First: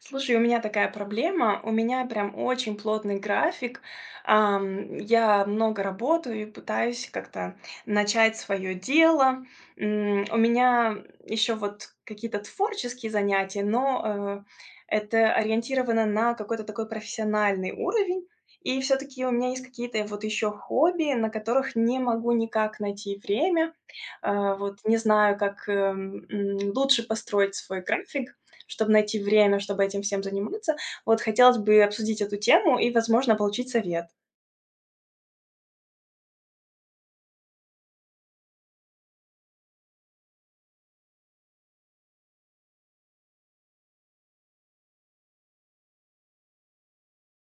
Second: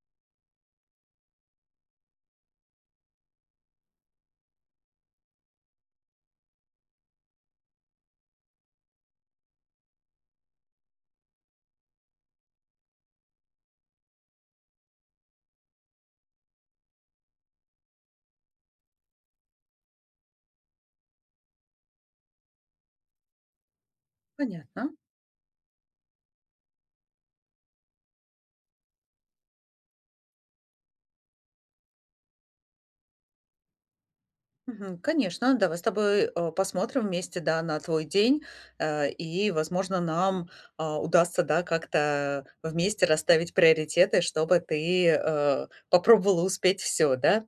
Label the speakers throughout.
Speaker 1: Слушай, у меня такая проблема, у меня прям очень плотный график. Ам, я много работаю и пытаюсь как-то начать своё дело. М, у меня еще вот какие-то творческие занятия, но, э, это ориентировано на какой-то такой профессиональный уровень, и всё-таки у меня есть какие-то вот ещё хобби, на которых не могу никак найти время. Э, вот
Speaker 2: Понятно.
Speaker 1: не знаю, как, э, м, лучше построить свой график, чтобы найти время, чтобы этим всем заниматься. Вот хотелось бы обсудить эту тему и, возможно, получить совет.
Speaker 2: Мгм. Конечно, давай с тобой, э, посмотрим вместе, да, на твой день, э, и, возможно, нам, а, удастся, да, как-то вместе расставить приоритеты, чтобы ты, э, попробовала успеть всё, да.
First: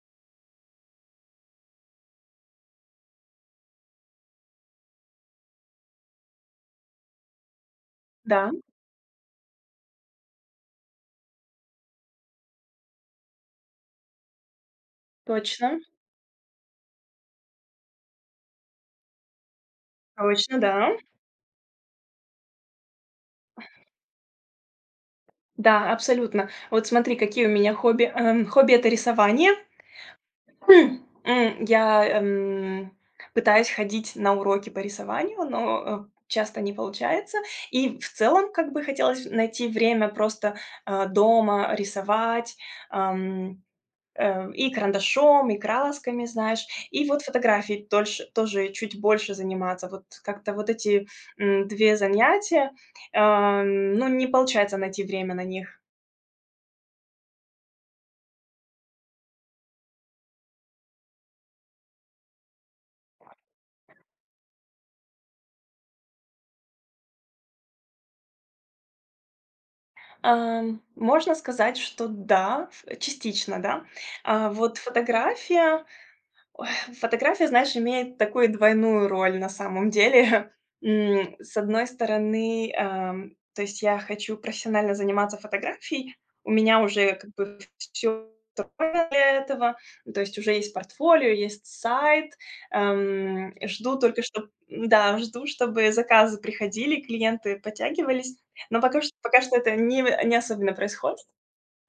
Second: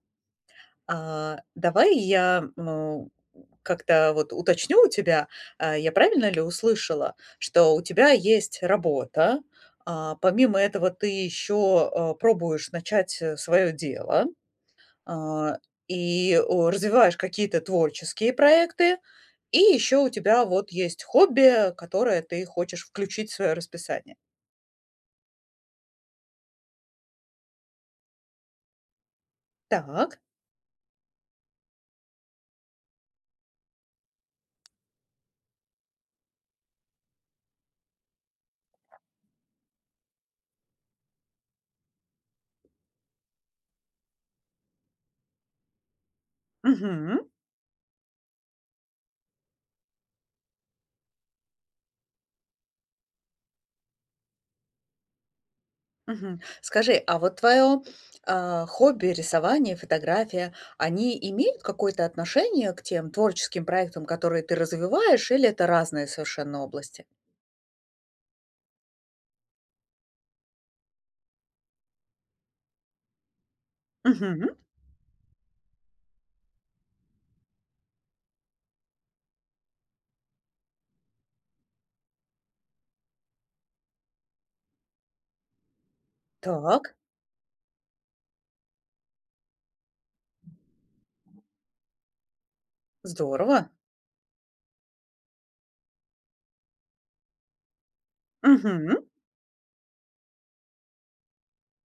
Speaker 2: А, давай я, м, э, как-то, вот, уточню у тебя. Э, я правильно ли услышала, что у тебя
Speaker 1: Да.
Speaker 2: есть работа, а, помимо этого ты ещё, э, пробуешь начать, э, своё дело, а,
Speaker 1: Точно.
Speaker 2: и, э, развиваешь какие-то творческие проекты, и ещё у тебя
Speaker 1: Точно,
Speaker 2: вот
Speaker 1: да.
Speaker 2: есть хобби, э, которое ты хочешь включить в своё расписание?
Speaker 1: Да, абсолютно. Вот смотри, какие у меня хобби, э, хобби- это рисование.
Speaker 2: Так.
Speaker 1: М. Я, эм, пытаюсь ходить на уроки по рисованию, но, э, часто не получается. И в целом как бы хотелось найти время просто, э, дома рисовать, эм, э, и карандашом, и красками, знаешь. И
Speaker 2: Мгм.
Speaker 1: вот фотографией дольше тоже чуть больше заниматься. Вот как-то вот эти, м, 2 занятия, эм, ну, не получается найти время на них.
Speaker 2: Мгм. Скажи, а вот твоё, э, хобби, рисование, фотография, они имеют какое-то отношение к тем творческим проектам, которые ты развиваешь, или это разные совершенно области?
Speaker 1: Эм, можно сказать, что да. Э, частично да. А,
Speaker 2: Мгм.
Speaker 1: вот фотография, ой, фотография, знаешь, имеет такую двойную роль на самом деле. М, с одной стороны, эм, то есть я хочу профессионально заниматься фотографией. У меня
Speaker 2: Так.
Speaker 1: уже, как бы, всё готово для этого. То есть уже есть портфолио, есть сайт. Эм,
Speaker 2: Здорово!
Speaker 1: жду только что м-да, жду, чтобы заказы приходили, клиенты подтягивались, но
Speaker 2: Мгм.
Speaker 1: пока что пока что это не вы не особенно происходит.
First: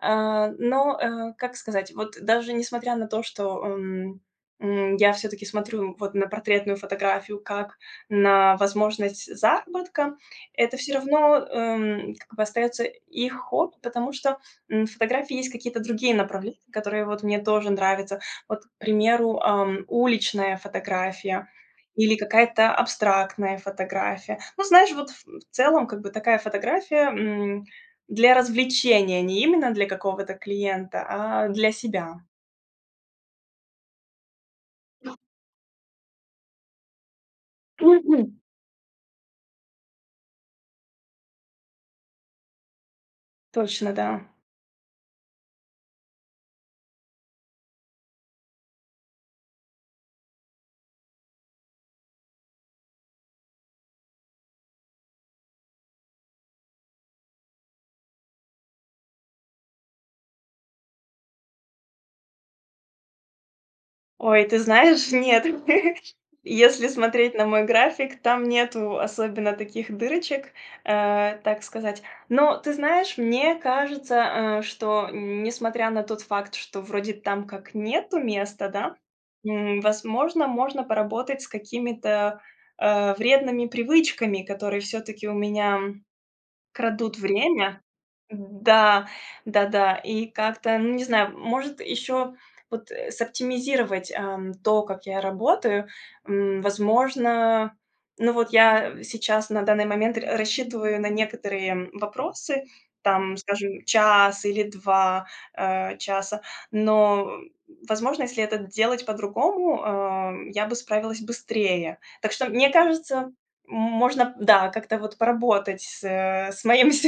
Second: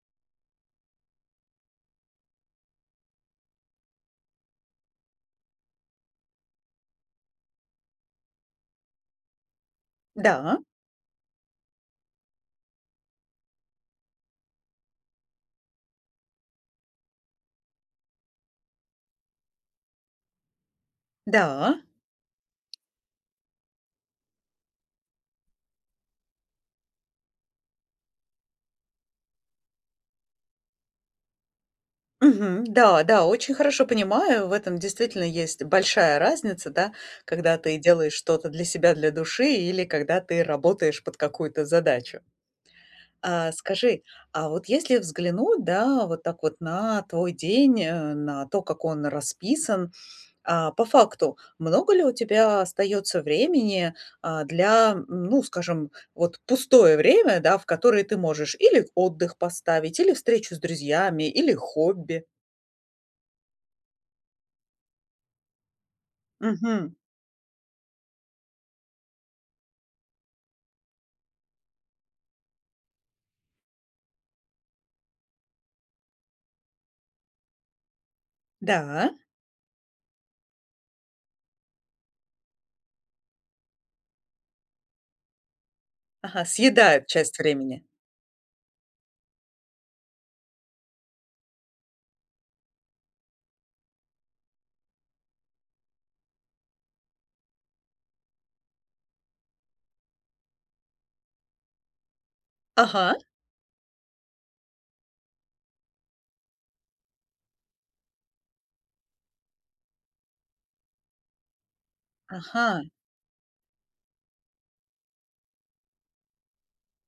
Speaker 1: Э, но, э, как сказать, вот даже несмотря на то, что, эм, м, я всё-таки смотрю, вот, на портретную фотографию как на возможность заработка.
Speaker 2: Да.
Speaker 1: Это всё равно, эм, как бы, остаётся их хобби, потому что, м, в фотографии есть какие-то другие направления, которые, вот, мне тоже нравятся. Вот, к примеру, ам, уличная фотография
Speaker 2: Да.
Speaker 1: или какая-то абстрактная фотография. Ну, знаешь, вот, м, в целом, как бы, такая фотография, м, для развлечения, не именно для какого-то клиента, а для себя.
Speaker 2: Мгм, да, да, очень хорошо понимаю. В этом действительно есть большая разница, да, когда ты
Speaker 1: То
Speaker 2: делаешь
Speaker 1: одним.
Speaker 2: что-то для себя, для души или когда ты работаешь под какую-то задачу. А,
Speaker 1: Точно,
Speaker 2: скажи,
Speaker 1: да.
Speaker 2: а вот если взглянуть да, вот так вот на твой день, э, на то, как он расписан, э, по факту, много ли у тебя остаётся времени, э, для, ну, скажем, вот пустое время, да, в которое ты можешь или отдых поставить, или встречу с друзьями, или хобби?
Speaker 1: Ой, ты знаешь, нет. Если
Speaker 2: Мгм.
Speaker 1: смотреть на мой график, там нету особенно таких дырочек, э, так сказать. Но, ты знаешь, мне кажется, э, что н несмотря на тот факт, что вроде там как нету места, да,
Speaker 2: Да.
Speaker 1: м, возможно, можно поработать с какими-то, э, вредными привычками, которые всё-таки у меня
Speaker 2: Ага, съедают
Speaker 1: крадут
Speaker 2: часть
Speaker 1: время.
Speaker 2: времени.
Speaker 1: Да. Да-да. И как-то, ну, не знаю, может ещё вот, э, сооптимизировать, эм, то, как я работаю. М, возможно, ну, вот я сейчас на данный момент рас рассчитываю на некоторые вопросы,
Speaker 2: Ага.
Speaker 1: там, скажем, час или 2, э, часа, но, возможно, если это делать по-другому, а, м, я бы справилась быстрее. Так что, мне
Speaker 2: Ага.
Speaker 1: кажется, м можно, да, как-то вот поработать с с моим с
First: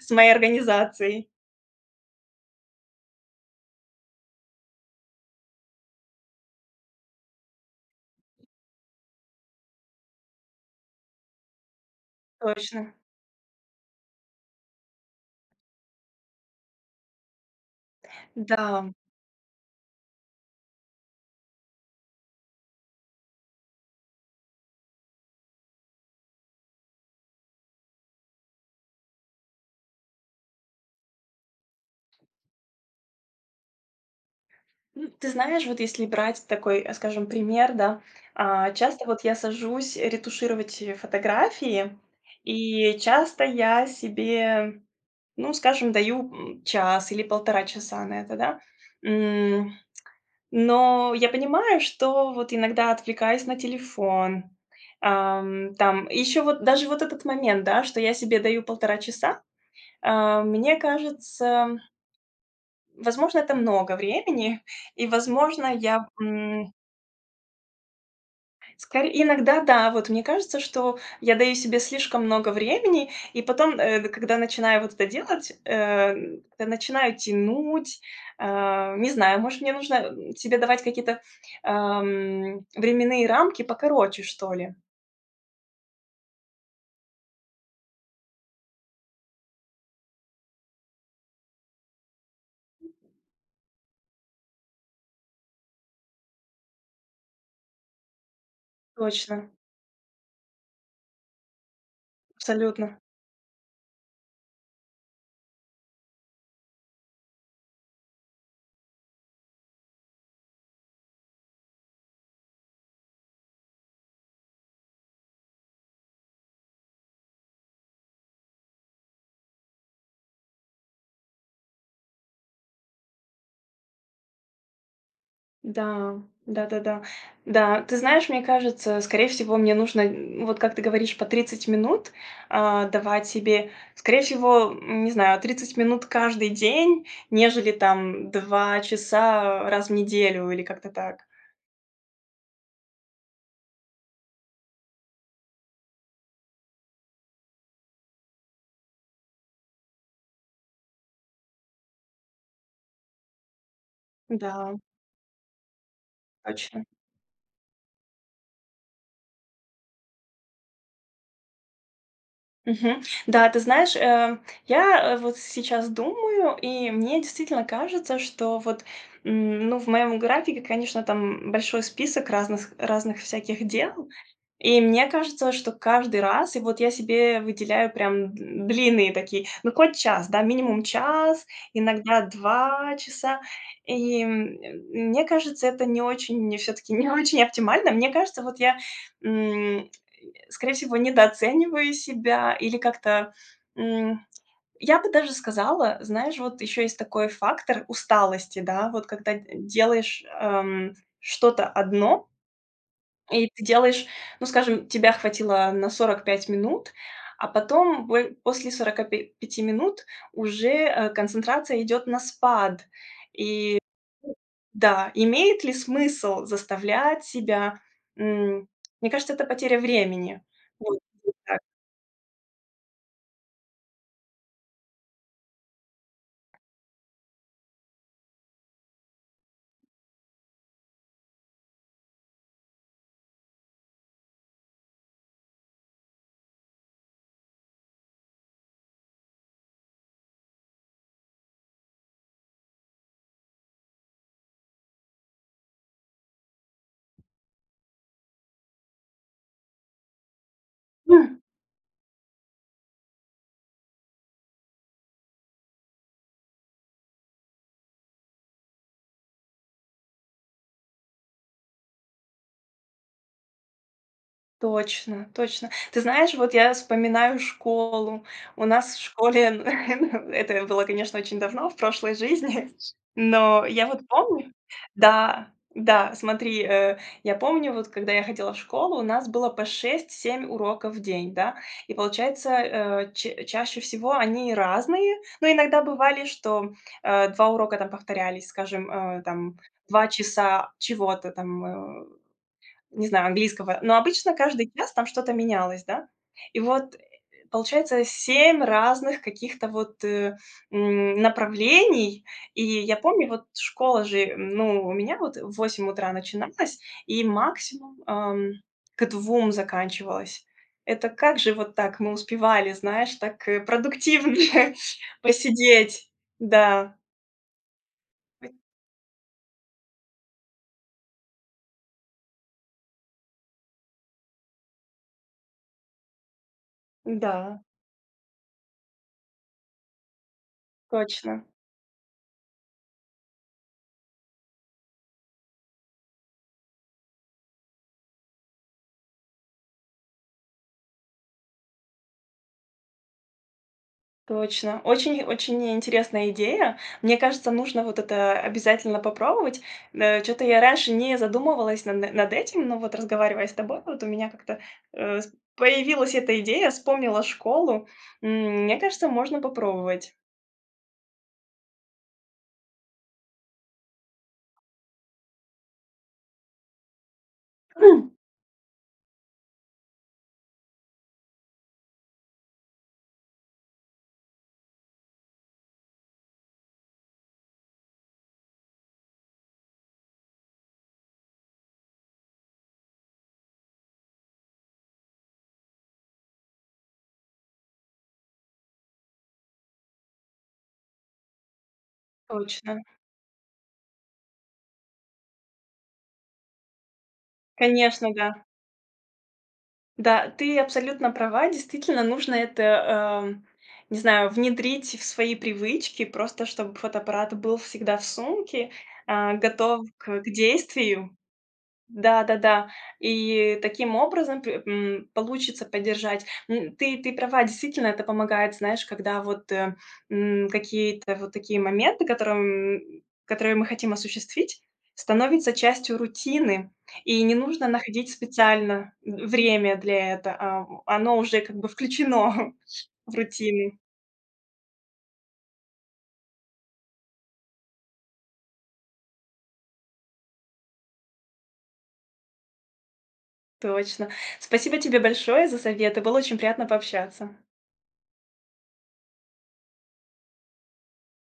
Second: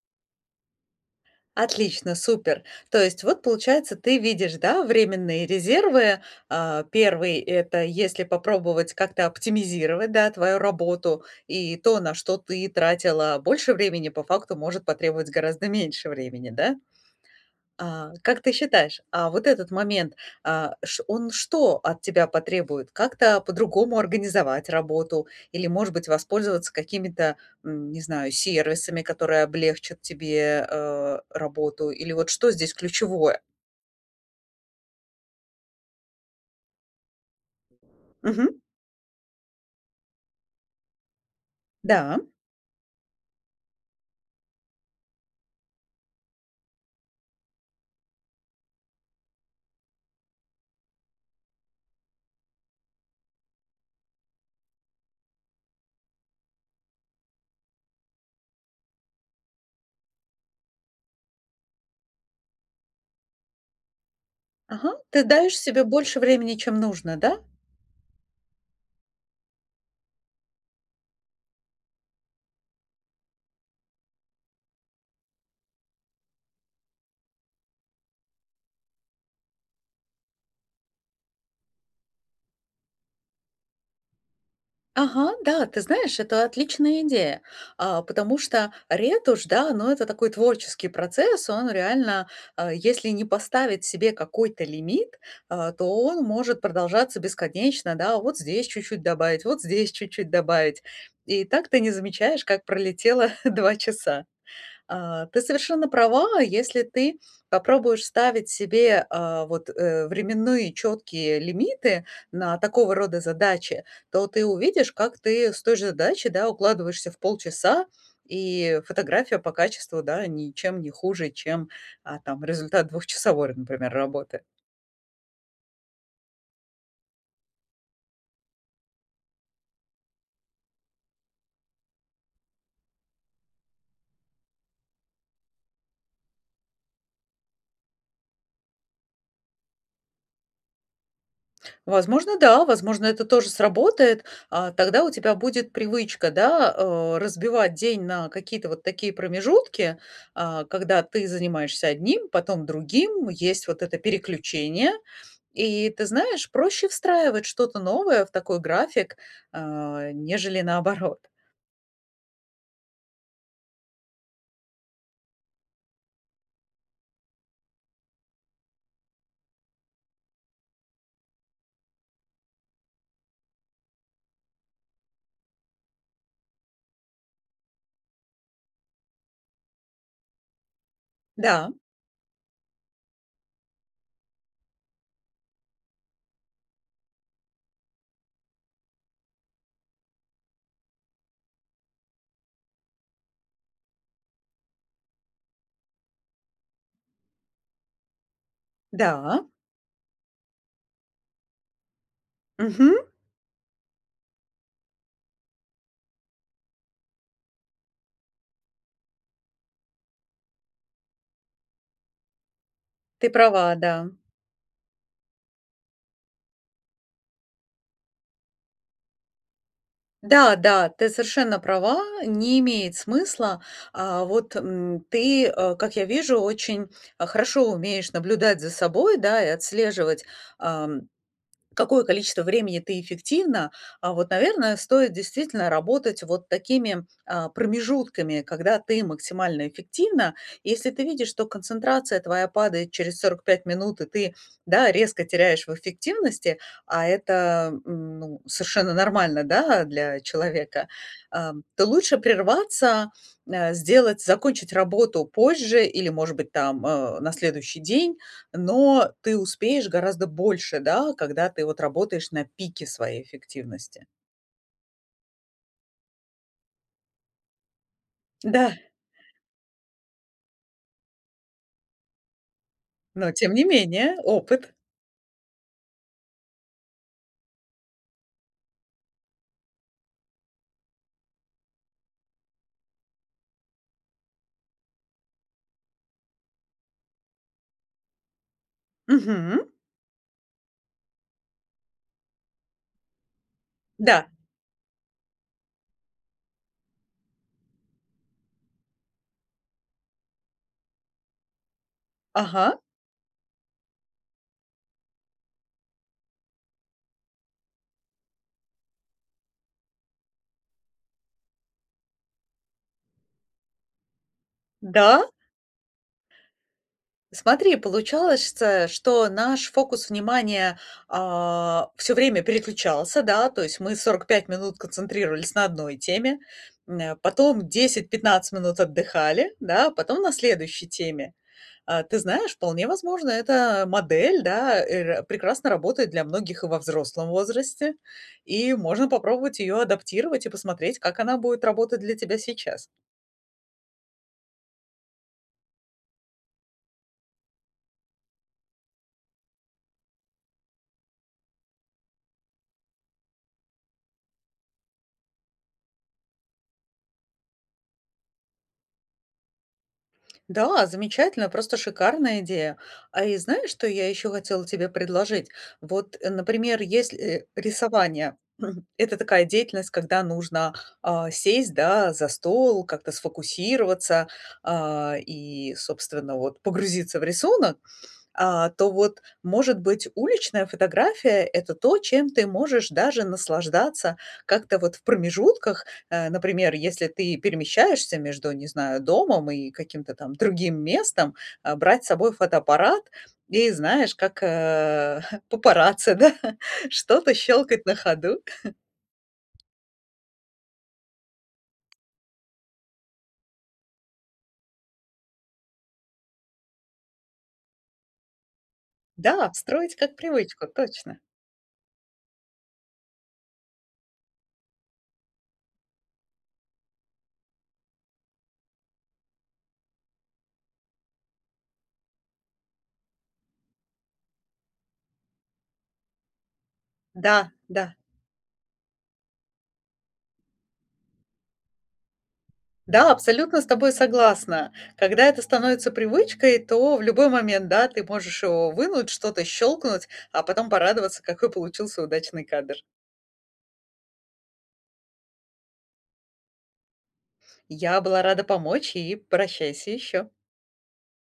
Speaker 1: с моей организацией.
Speaker 2: Отлично, супер. То есть вот, получается, ты видишь, да, временные резервы. А, 1- это если попробовать как-то оптимизировать, да, твою работу. И то, на что ты
Speaker 1: Точно.
Speaker 2: тратила больше времени, по факту может потребовать гораздо меньше времени, да? А, как ты
Speaker 1: Да.
Speaker 2: считаешь, а вот этот момент, а, ш он что от тебя потребует? Как-то по-другому организовать работу или, может быть, воспользоваться какими-то, м, не знаю, сервисами, которые облегчат тебе, э, работу или вот что здесь ключевое?
Speaker 1: М, ты знаешь, вот если брать такой, э, скажем, пример, да,
Speaker 2: Мгм.
Speaker 1: а, часто вот я сажусь ретушировать, э, фотографии,
Speaker 2: Да.
Speaker 1: и часто я себе, ну, скажем, даю, м, час или 1,5 часа на это, да. М, но я понимаю, что вот иногда отвлекаюсь на телефон, ам, там и ещё вот даже вот этот момент, да, что я себе даю 1,5 часа, э, мне кажется возможно, это много времени
Speaker 2: Ага,
Speaker 1: и,
Speaker 2: ты даешь
Speaker 1: возможно,
Speaker 2: себе
Speaker 1: я,
Speaker 2: больше времени,
Speaker 1: м
Speaker 2: чем нужно, да?
Speaker 1: Скоре иногда да, вот мне кажется, что я даю себе слишком много времени и потом, э, д когда начинаю вот это делать, эм, как-то начинаю тянуть, э, не знаю, может мне нужно, м, себе давать какие-то, эм, временные рамки покороче что ли?
Speaker 2: Ага, да, ты знаешь, это отличная идея, а, потому что ретушь, да, ну это такой творческий процесс. Он реально, а, если не поставить себе какой-то лимит, а, то он может продолжаться бесконечно, да, вот здесь чуть-чуть добавить,
Speaker 1: Точно.
Speaker 2: вот здесь чуть-чуть добавить, и так ты не замечаешь, как
Speaker 1: Абсолютно.
Speaker 2: пролетело 2 часа. А, ты совершенно права, если ты попробуешь ставить себе, а, вот, э, временные четкие лимиты на такого рода задачи, то ты увидишь, как ты с той же задачи, да, укладываешься в полчаса, и фотография по качеству, да, ничем не хуже, чем а там, результат двухчасовой р например, работы.
Speaker 1: Да, да-да-да. Да, ты знаешь, мне кажется, скорее всего мне нужно, м, вот как ты говоришь, по 30 минут, а, давать себе скорее всего, м, не знаю, 30 минут каждый день, нежели там 2 часа раз в неделю или как-то так.
Speaker 2: Возможно, да, возможно это тоже сработает, а, тогда у тебя будет привычка, да, э, разбивать день на какие-то вот такие промежутки, а, когда ты занимаешься одним, потом другим, есть вот это
Speaker 1: Да.
Speaker 2: переключение, и ты знаешь,
Speaker 1: Точно.
Speaker 2: проще встраивать что-то новое в такой график, э, нежели наоборот.
Speaker 1: Мгм, да, ты знаешь, э, я, э, вот сейчас думаю, и мне действительно кажется, что вот, м, ну, в моем графике, конечно, там большой список разных с разных всяких дел, и мне кажется, что каждый раз и вот я себе выделяю прям н длинные такие ну, хоть час, да, минимум час,
Speaker 2: Да.
Speaker 1: иногда 2 часа. И, м, мь мне кажется, это не очень, мне всё-таки, не очень оптимально. Мне кажется, вот я, м, скорее всего, недооцениваю себя или как-то, м, я бы даже сказала, знаешь, вот ещё есть такой фактор усталости, да, вот когда
Speaker 2: Да.
Speaker 1: делаешь, эм, что-то одно
Speaker 2: Мгм.
Speaker 1: и ты делаешь ну, скажем, тебя хватило на 45 минут, а потом бой после 45 минут уже, э, концентрация идёт на спад.
Speaker 2: Ты права,
Speaker 1: И
Speaker 2: да.
Speaker 1: да, имеет ли смысл заставлять себя, м, мне кажется, это потеря времени
Speaker 2: Да, да,
Speaker 1: будет
Speaker 2: ты
Speaker 1: и
Speaker 2: совершенно
Speaker 1: так.
Speaker 2: права, не имеет смысла. А, вот, м, ты, э, как я вижу, очень хорошо умеешь наблюдать за собой, да, и отслеживать, ам, какое количество времени ты эффективна, а вот, наверное, стоит действительно работать вот такими, а, промежутками, когда ты максимально эффективна. Если ты видишь, что концентрация твоя падает через 45 минут, и ты, да, резко теряешь в эффективности, а это, м, ну, совершенно нормально, да, для человека, а, то лучше прерваться, э, сделать, закончить работу позже или, может быть, там, э, на следующий день, но ты успеешь гораздо больше, да, когда ты, вот, работаешь на пике своей эффективности.
Speaker 1: Точно, точно. Ты знаешь, вот я вспоминаю школу. У
Speaker 2: Да.
Speaker 1: нас в школе это было, конечно, очень давно, в прошлой жизни.
Speaker 2: Но тем не
Speaker 1: Но я вот
Speaker 2: менее
Speaker 1: помню
Speaker 2: опыт.
Speaker 1: Да, да, смотри, э, я помню вот, когда я ходила в школу, у нас было по 6-7 уроков в день, да. И получается, э, ча чаще всего они разные. Но иногда бывали, что, э, 2 урока там повторялись, скажем, э, там,
Speaker 2: Мгм.
Speaker 1: 2 часа чего-то там, э, не знаю, английского. Но
Speaker 2: Да.
Speaker 1: обычно каждый час там что-то менялось, да. И вот, э, получается 7 разных каких-то вот, э, м, направлений. И
Speaker 2: Ага.
Speaker 1: я помню, вот, школа же ну, у меня вот в 8 утра начиналась и максимум, ам, к 2 заканчивалась. Это как же вот так мы успевали, знаешь, так, э, продуктивнее
Speaker 2: Да?
Speaker 1: посидеть. Да.
Speaker 2: Смотри, получалось, чтэ что наш фокус внимания, а, всё время переключался, да, то есть мы 45 минут концентрировались на одной теме, м, э,
Speaker 1: Да.
Speaker 2: потом 10-15 минут отдыхали, да, потом на следующей теме.
Speaker 1: Точно.
Speaker 2: А, ты знаешь, вполне возможно, эта модель, да, э, р прекрасно работает для многих и во взрослом возрасте, и можно попробовать её адаптировать и посмотреть, как она будет работать для тебя сейчас.
Speaker 1: Точно. Очень-очень ни интересная идея. Мне кажется, нужно вот это обязательно попробовать. М, э, чё-то я раньше не задумывалась на над этим, но вот, разговаривая с тобой, вот у меня как-то, э, с появилась эта идея, вспомнила школу. М, мне кажется, можно попробовать.
Speaker 2: Да, замечательная, просто шикарная идея. А, и знаешь, что я ещё хотела тебе предложить? Вот, э, например, если, э, рисование. Это такая деятельность, когда нужно, а, сесть, да, за стол, как-то сфокусироваться, а, и, собственно, вот, погрузиться в рисунок, а, то вот, может быть, уличная фотография это то, чем ты можешь даже наслаждаться как-то вот в промежутках, э, например, если ты перемещаешься между, не знаю, домом и каким-то там другим местом, а, брать с собой
Speaker 1: Точно.
Speaker 2: фотоаппарат и, знаешь, как, э, папарацци, да, что-то щелкать на
Speaker 1: Конечно, да.
Speaker 2: ходу.
Speaker 1: Да, ты абсолютно права. Действительно, нужно это, эм, не знаю, внедрить в свои привычки, просто чтобы фотоаппарат был всегда в сумке, э,
Speaker 2: Да,
Speaker 1: готов
Speaker 2: встроить как
Speaker 1: к
Speaker 2: привычку,
Speaker 1: действию.
Speaker 2: точно.
Speaker 1: Да-да-да. И таким образом п м, получится поддержать. М, ты ты права. Действительно, это помогает, знаешь, когда вот, э, м, какие-то вот такие моменты, которым которые мы хотим осуществить, становятся частью рутины. И не
Speaker 2: Да,
Speaker 1: нужно
Speaker 2: да.
Speaker 1: находить специально в время для это. А, в оно уже как бы включено
Speaker 2: Да,
Speaker 1: в
Speaker 2: абсолютно с
Speaker 1: рутины.
Speaker 2: тобой согласна. Когда это становится привычкой, то в любой момент, да, ты можешь его вынуть, что-то щелкнуть, а потом порадоваться, какой получился удачный кадр.
Speaker 1: Точно. Спасибо тебе большое за советы, было очень приятно пообщаться.
Speaker 2: Я была рада помочь, и прощайся еще.